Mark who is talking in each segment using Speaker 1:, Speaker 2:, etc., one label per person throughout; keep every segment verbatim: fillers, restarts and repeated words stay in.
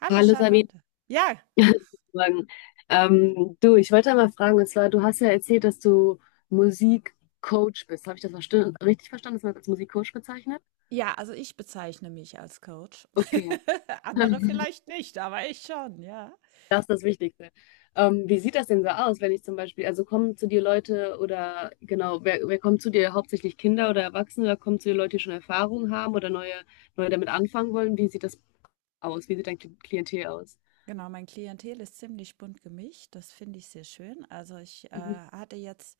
Speaker 1: Hallo
Speaker 2: Hallo Sabine.
Speaker 1: Charlotte. Ja,
Speaker 2: Guten Morgen. Ähm, du, ich wollte mal fragen, und zwar, du hast ja erzählt, dass du Musikcoach bist. Habe ich das verste- richtig verstanden, dass man das als Musikcoach bezeichnet?
Speaker 1: ja, also ich bezeichne mich als Coach.
Speaker 2: Okay,
Speaker 1: Andere vielleicht nicht, aber ich schon, ja.
Speaker 2: das ist das Wichtigste. Ähm, wie sieht das denn so aus, wenn ich zum Beispiel, also kommen zu dir Leute oder genau, wer, wer kommt zu dir? Hauptsächlich Kinder oder Erwachsene oder kommen zu dir Leute, die schon Erfahrung haben oder neue, neue damit anfangen wollen? Wie sieht das aus? Wie sieht dein Kli- Klientel aus?
Speaker 1: Genau, mein Klientel ist ziemlich bunt gemischt. Das finde ich sehr schön. Also ich
Speaker 2: Mhm.
Speaker 1: äh, hatte jetzt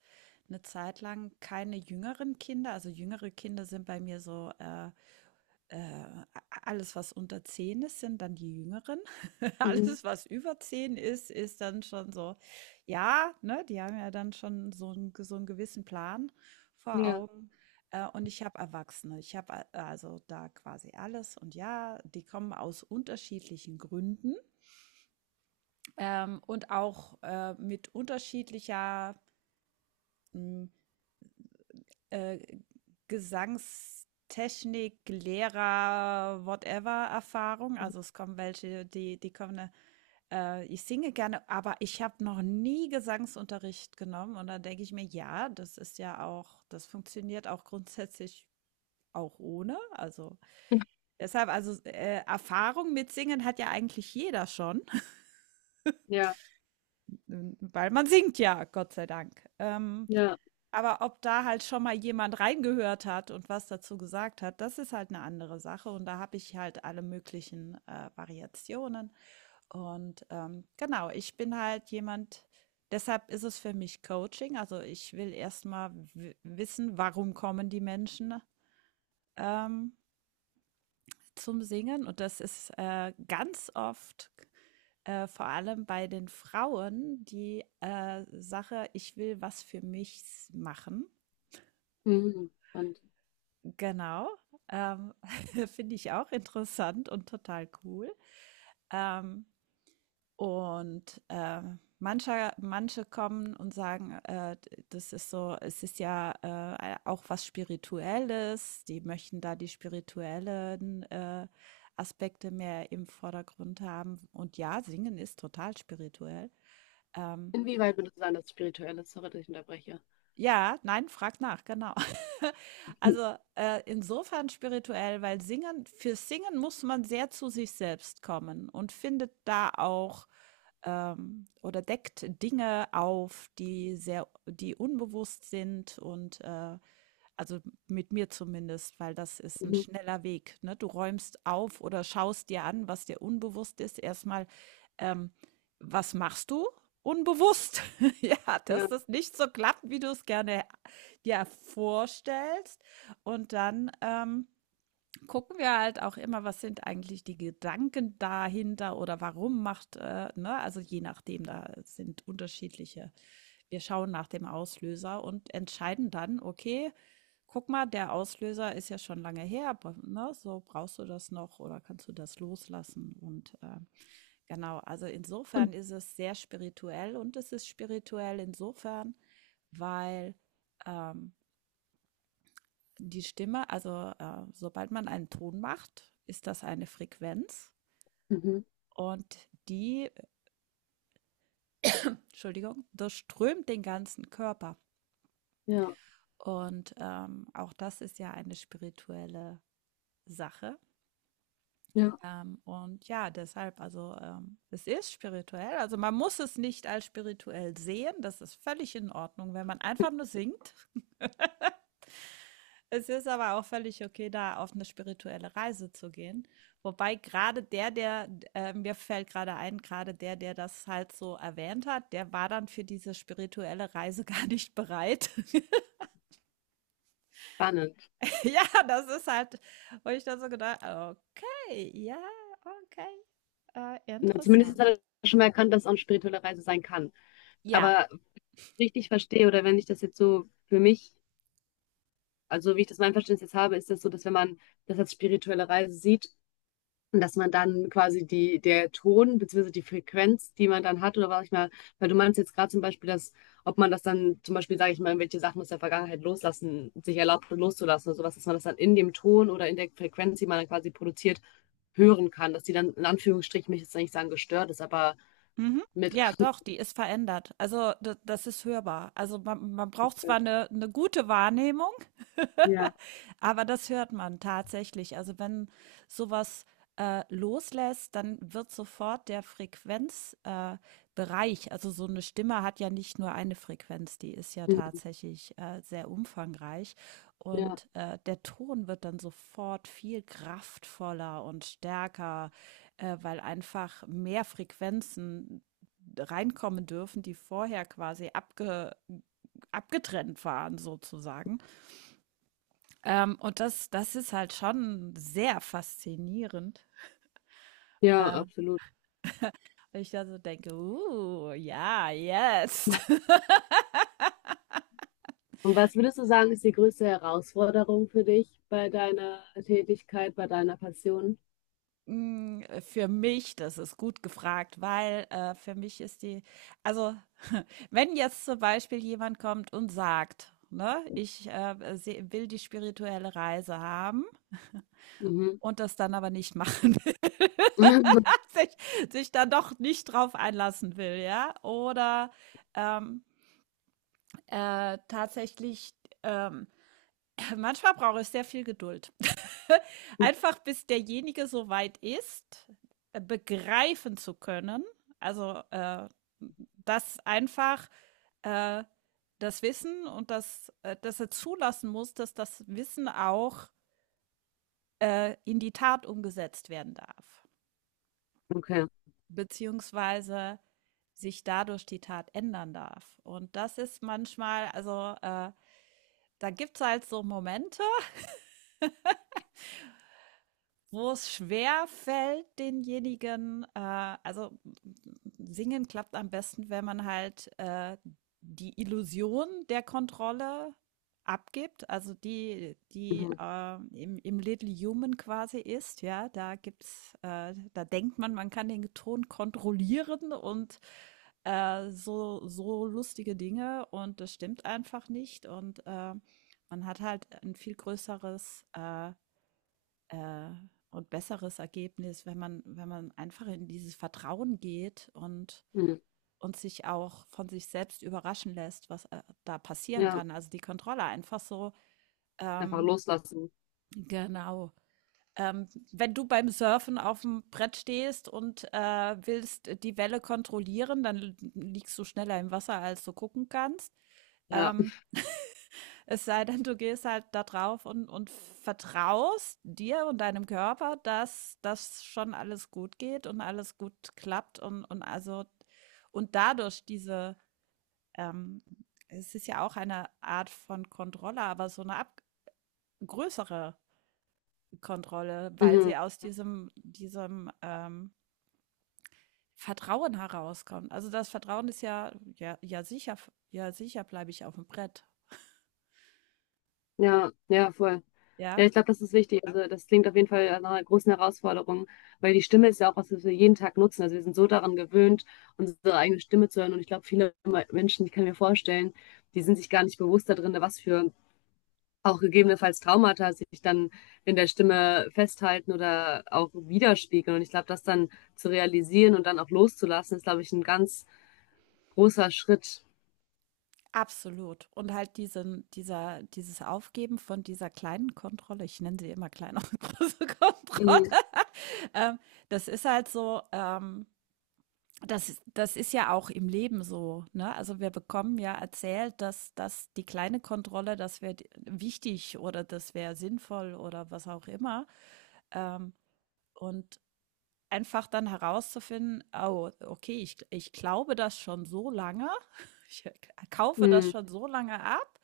Speaker 1: eine Zeit lang keine jüngeren Kinder. Also jüngere Kinder sind bei mir so äh, äh, alles, was unter zehn ist, sind dann die Jüngeren.
Speaker 2: Mhm.
Speaker 1: Alles, was über zehn ist, ist dann schon so, ja, ne, die haben ja dann schon so, einen- so einen gewissen Plan vor
Speaker 2: Ja,
Speaker 1: Augen. Äh, und ich habe Erwachsene. Ich habe äh, also da quasi alles. Und ja, die kommen aus unterschiedlichen Gründen ähm, und auch äh, mit unterschiedlicher m, äh, Gesangstechnik, Lehrer, whatever Erfahrung. Also es kommen welche, die, die kommen, äh, ich singe gerne, aber ich habe noch nie Gesangsunterricht genommen. Und dann denke ich mir, ja, das ist ja auch, das funktioniert auch grundsätzlich auch ohne. Also deshalb, also äh, Erfahrung mit Singen hat ja eigentlich jeder schon,
Speaker 2: ja,
Speaker 1: weil man singt ja, Gott sei Dank. Ähm,
Speaker 2: ja.
Speaker 1: Aber ob da halt schon mal jemand reingehört hat und was dazu gesagt hat, das ist halt eine andere Sache und da habe ich halt alle möglichen, äh, Variationen und, ähm, genau, ich bin halt jemand deshalb ist es für mich Coaching. Also, ich will erstmal wissen, warum kommen die Menschen, ähm, zum Singen und das ist, äh, ganz oft, äh, vor allem bei den Frauen die, äh, Sache: „Ich will was für mich machen."
Speaker 2: Mhm. Spannend.
Speaker 1: Genau, ähm, finde ich auch interessant und total cool. Ähm, und ähm, manche, manche kommen und sagen, äh, das ist so, es ist ja äh, auch was Spirituelles, die möchten da die spirituellen äh, Aspekte mehr im Vordergrund haben. Und ja, singen ist total spirituell. Ähm,
Speaker 2: Inwieweit würde es sein, dass es spirituell ist? Sorry, dass ich unterbreche.
Speaker 1: Ja, nein, frag nach, genau. Also, äh, insofern spirituell, weil singen, für Singen muss man sehr zu sich selbst kommen und findet da auch ähm, oder deckt Dinge auf, die sehr, die unbewusst sind und äh, also mit mir zumindest, weil das ist ein
Speaker 2: Mhm.
Speaker 1: schneller Weg, ne? Du räumst auf oder schaust dir an, was dir unbewusst ist. Erstmal, ähm, was machst du? Unbewusst. Ja, dass
Speaker 2: Ja.
Speaker 1: das nicht so klappt, wie du es gerne dir vorstellst. Und dann, ähm gucken wir halt auch immer, was sind eigentlich die Gedanken dahinter oder warum macht, äh, ne? Also je nachdem, da sind unterschiedliche. Wir schauen nach dem Auslöser und entscheiden dann, okay, guck mal, der Auslöser ist ja schon lange her, aber, ne? So brauchst du das noch oder kannst du das loslassen? Und äh, genau, also insofern
Speaker 2: Und
Speaker 1: ist es sehr spirituell und es ist spirituell insofern, weil ähm, die Stimme, also äh, sobald man einen Ton macht, ist das eine Frequenz
Speaker 2: mhm.
Speaker 1: und die, Entschuldigung, durchströmt den ganzen Körper.
Speaker 2: Ja.
Speaker 1: Und ähm, auch das ist ja eine spirituelle Sache.
Speaker 2: Ja.
Speaker 1: Ähm, und ja, deshalb, also ähm, es ist spirituell. Also man muss es nicht als spirituell sehen. Das ist völlig in Ordnung, wenn man einfach nur singt. Es ist aber auch völlig okay, da auf eine spirituelle Reise zu gehen. Wobei gerade der, der, äh, mir fällt gerade ein, gerade der, der das halt so erwähnt hat, der war dann für diese spirituelle Reise gar nicht bereit.
Speaker 2: Spannend.
Speaker 1: Ja, das ist halt, wo ich dann so gedacht, okay, ja, okay, äh,
Speaker 2: Na, zumindest hat
Speaker 1: interessant.
Speaker 2: er schon mal erkannt, dass es auch eine spirituelle Reise sein kann.
Speaker 1: Ja.
Speaker 2: Aber richtig verstehe, oder wenn ich das jetzt so für mich, also wie ich das mein Verständnis jetzt habe, ist das so, dass wenn man das als spirituelle Reise sieht. Und dass man dann quasi die, der Ton beziehungsweise die Frequenz, die man dann hat, oder was ich mal, weil du meinst jetzt gerade zum Beispiel, dass, ob man das dann zum Beispiel, sage ich mal, welche Sachen aus der Vergangenheit loslassen, sich erlaubt loszulassen oder sowas, dass man das dann in dem Ton oder in der Frequenz, die man dann quasi produziert, hören kann, dass die dann in Anführungsstrichen, mich jetzt nicht sagen gestört ist, aber
Speaker 1: Mhm.
Speaker 2: mit.
Speaker 1: Ja, doch, die ist verändert. Also da- das ist hörbar. Also man, man braucht zwar eine, eine gute Wahrnehmung,
Speaker 2: Ja,
Speaker 1: aber das hört man tatsächlich. Also wenn sowas äh, loslässt, dann wird sofort der Frequenzbereich, äh, Bereich, also so eine Stimme hat ja nicht nur eine Frequenz, die ist ja
Speaker 2: mhm,
Speaker 1: tatsächlich äh, sehr umfangreich.
Speaker 2: ja,
Speaker 1: Und äh, der Ton wird dann sofort viel kraftvoller und stärker, äh, weil einfach mehr Frequenzen reinkommen dürfen, die vorher quasi abge abgetrennt waren, sozusagen. Ähm, und das, das ist halt schon sehr faszinierend.
Speaker 2: ja,
Speaker 1: Äh,
Speaker 2: absolut.
Speaker 1: ich also denke, uh, ja, jetzt.
Speaker 2: Und was würdest du sagen, ist die größte Herausforderung für dich bei deiner Tätigkeit, bei deiner Passion?
Speaker 1: Hm, äh, für mich, das ist gut gefragt, weil, äh, für mich ist die also, wenn jetzt zum Beispiel jemand kommt und sagt, ne: „Ich, äh, se will die spirituelle Reise haben"
Speaker 2: Mhm.
Speaker 1: und das dann aber nicht machen will, sich sich dann doch nicht drauf einlassen will, ja? Oder, ähm, äh, tatsächlich, ähm manchmal brauche ich sehr viel Geduld. Einfach bis derjenige so weit ist, äh, begreifen zu können, also äh, dass einfach äh, das Wissen und das, äh, dass er zulassen muss, dass das Wissen auch äh, in die Tat umgesetzt werden darf,
Speaker 2: Okay.
Speaker 1: beziehungsweise sich dadurch die Tat ändern darf. Und das ist manchmal, also äh, da gibt es halt so Momente, wo es schwer fällt, denjenigen, äh, also singen klappt am besten, wenn man halt äh, die Illusion der Kontrolle abgibt, also die, die
Speaker 2: Mhm.
Speaker 1: äh, im, im Little Human quasi ist, ja, da gibt's, äh, da denkt man, man kann den Ton kontrollieren und äh, so, so lustige Dinge und das stimmt einfach nicht und äh, man hat halt ein viel größeres äh, äh, und besseres Ergebnis, wenn man, wenn man einfach in dieses Vertrauen geht und,
Speaker 2: Mhm.
Speaker 1: und sich auch von sich selbst überraschen lässt, was äh, da passieren
Speaker 2: Ja,
Speaker 1: kann. Also die Kontrolle einfach so,
Speaker 2: einfach
Speaker 1: ähm,
Speaker 2: loslassen.
Speaker 1: genau. Ähm, wenn du beim Surfen auf dem Brett stehst und äh, willst die Welle kontrollieren, dann liegst du schneller im Wasser, als du gucken kannst.
Speaker 2: Ja.
Speaker 1: Ähm, Es sei denn, du gehst halt da drauf und, und vertraust dir und deinem Körper, dass das schon alles gut geht und alles gut klappt und, und also und dadurch diese, ähm, es ist ja auch eine Art von Kontrolle, aber so eine ab größere Kontrolle, weil sie
Speaker 2: Mhm.
Speaker 1: aus diesem, diesem ähm, Vertrauen herauskommt. Also das Vertrauen ist ja, ja, ja sicher, ja sicher bleibe ich auf dem Brett.
Speaker 2: Ja, ja, voll.
Speaker 1: Ja,
Speaker 2: Ja, ich glaube, das ist wichtig. Also das klingt auf jeden Fall nach einer großen Herausforderung, weil die Stimme ist ja auch was, was wir jeden Tag nutzen. Also wir sind so daran gewöhnt, unsere eigene Stimme zu hören. Und ich glaube, viele Me- Menschen, ich kann mir vorstellen, die sind sich gar nicht bewusst darin, was für auch gegebenenfalls Traumata sich dann in der Stimme festhalten oder auch widerspiegeln. Und ich glaube, das dann zu realisieren und dann auch loszulassen, ist, glaube ich, ein ganz großer Schritt.
Speaker 1: absolut. Und halt diesen dieser dieses Aufgeben von dieser kleinen Kontrolle, ich nenne sie immer kleine und große Kontrolle.
Speaker 2: Mhm.
Speaker 1: Ähm, das ist halt so, ähm, das das ist ja auch im Leben so, ne? Also wir bekommen ja erzählt, dass dass die kleine Kontrolle, das wäre wichtig oder das wäre sinnvoll oder was auch immer. Ähm, und einfach dann herauszufinden, oh, okay, ich, ich glaube das schon so lange, ich kaufe das
Speaker 2: Mhm.
Speaker 1: schon so lange ab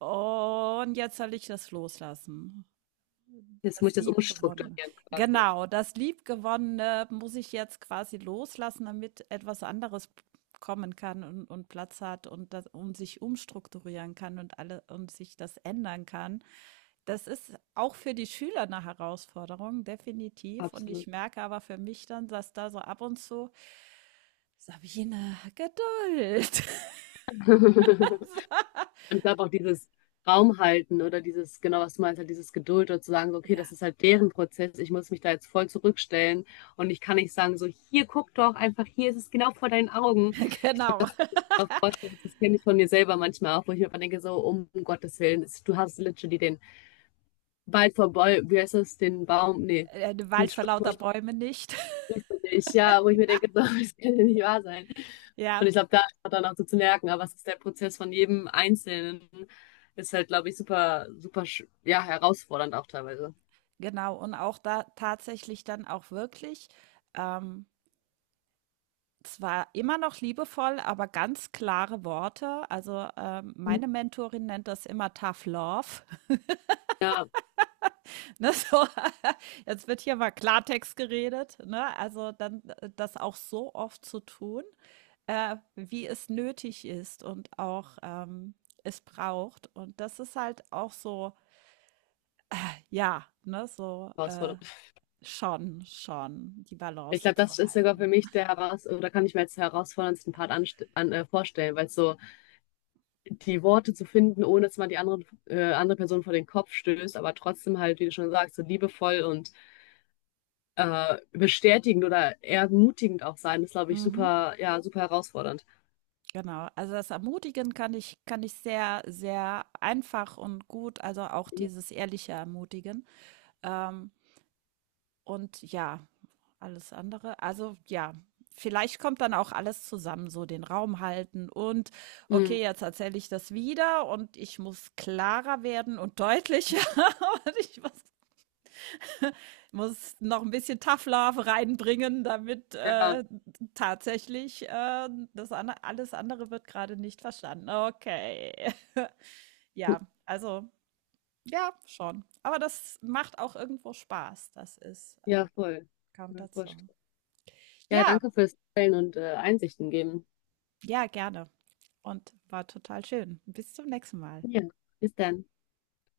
Speaker 1: äh, und jetzt soll ich das loslassen.
Speaker 2: Jetzt muss ich
Speaker 1: Das
Speaker 2: das
Speaker 1: Liebgewonnene.
Speaker 2: umstrukturieren quasi.
Speaker 1: Genau, das Liebgewonnene muss ich jetzt quasi loslassen, damit etwas anderes kommen kann und, und Platz hat und, das, und sich umstrukturieren kann und alle und sich das ändern kann. Das ist auch für die Schüler eine Herausforderung, definitiv. Und ich
Speaker 2: Absolut.
Speaker 1: merke aber für mich dann, dass da so ab und zu, Sabine, Geduld.
Speaker 2: Und ich glaube auch dieses Raum halten oder dieses, genau was du meinst, halt dieses Geduld oder zu sagen, so, okay,
Speaker 1: Ja,
Speaker 2: das ist halt deren Prozess, ich muss mich da jetzt voll zurückstellen und ich kann nicht sagen, so, hier guck doch einfach, hier ist es genau vor deinen Augen.
Speaker 1: genau.
Speaker 2: Auch vorstellen, das kenne ich von mir selber manchmal auch, wo ich mir immer denke, so, um Gottes Willen, es- du hast literally den Wald vor Bäu- wie heißt das, den Baum, nee,
Speaker 1: Der Wald
Speaker 2: dieses
Speaker 1: vor lauter
Speaker 2: Sprichwort,
Speaker 1: Bäume nicht.
Speaker 2: ja, wo ich mir denke, so, das kann ja nicht wahr sein.
Speaker 1: Ja,
Speaker 2: Und ich glaube, da ist man dann auch so zu merken, aber es ist der Prozess von jedem Einzelnen, ist halt, glaube ich, super, super, sch- ja, herausfordernd auch teilweise.
Speaker 1: genau, und auch da tatsächlich dann auch wirklich, ähm, zwar immer noch liebevoll, aber ganz klare Worte. Also, ähm, meine Mentorin nennt das immer Tough Love,
Speaker 2: Ja,
Speaker 1: ne, so. Jetzt wird hier mal Klartext geredet, ne? Also, dann äh, das auch so oft zu tun, äh, wie es nötig ist und auch, ähm, es braucht. Und das ist halt auch so ja, ne, so, äh,
Speaker 2: herausfordernd.
Speaker 1: schon schon die
Speaker 2: Ich
Speaker 1: Balance
Speaker 2: glaube,
Speaker 1: zu
Speaker 2: das ist sogar für
Speaker 1: halten.
Speaker 2: mich der heraus, oder kann ich mir jetzt den herausforderndsten Part anst an, äh, vorstellen, weil so die Worte zu finden, ohne dass man die anderen, äh, andere Person vor den Kopf stößt, aber trotzdem halt, wie du schon sagst, so liebevoll und äh, bestätigend oder ermutigend auch sein, ist, glaube ich,
Speaker 1: Mhm.
Speaker 2: super, ja, super herausfordernd.
Speaker 1: Genau, also das Ermutigen kann ich kann ich sehr, sehr einfach und gut, also auch dieses ehrliche Ermutigen. Ähm, und ja, alles andere, also ja, vielleicht kommt dann auch alles zusammen, so den Raum halten und
Speaker 2: Mhm.
Speaker 1: okay, jetzt erzähle ich das wieder und ich muss klarer werden und deutlicher und ich muss muss noch ein bisschen Tough Love reinbringen, damit,
Speaker 2: Ja,
Speaker 1: äh, tatsächlich, äh, das an alles andere wird gerade nicht verstanden. Okay. Ja, also ja, schon. Aber das macht auch irgendwo Spaß. Das ist äh,
Speaker 2: ja, voll. Kann ich
Speaker 1: kommt
Speaker 2: mir
Speaker 1: dazu.
Speaker 2: vorstellen. Ja,
Speaker 1: Ja,
Speaker 2: danke fürs Teilen und äh, Einsichten geben.
Speaker 1: ja, gerne und war total schön. Bis zum nächsten Mal.
Speaker 2: Ja, bis dann.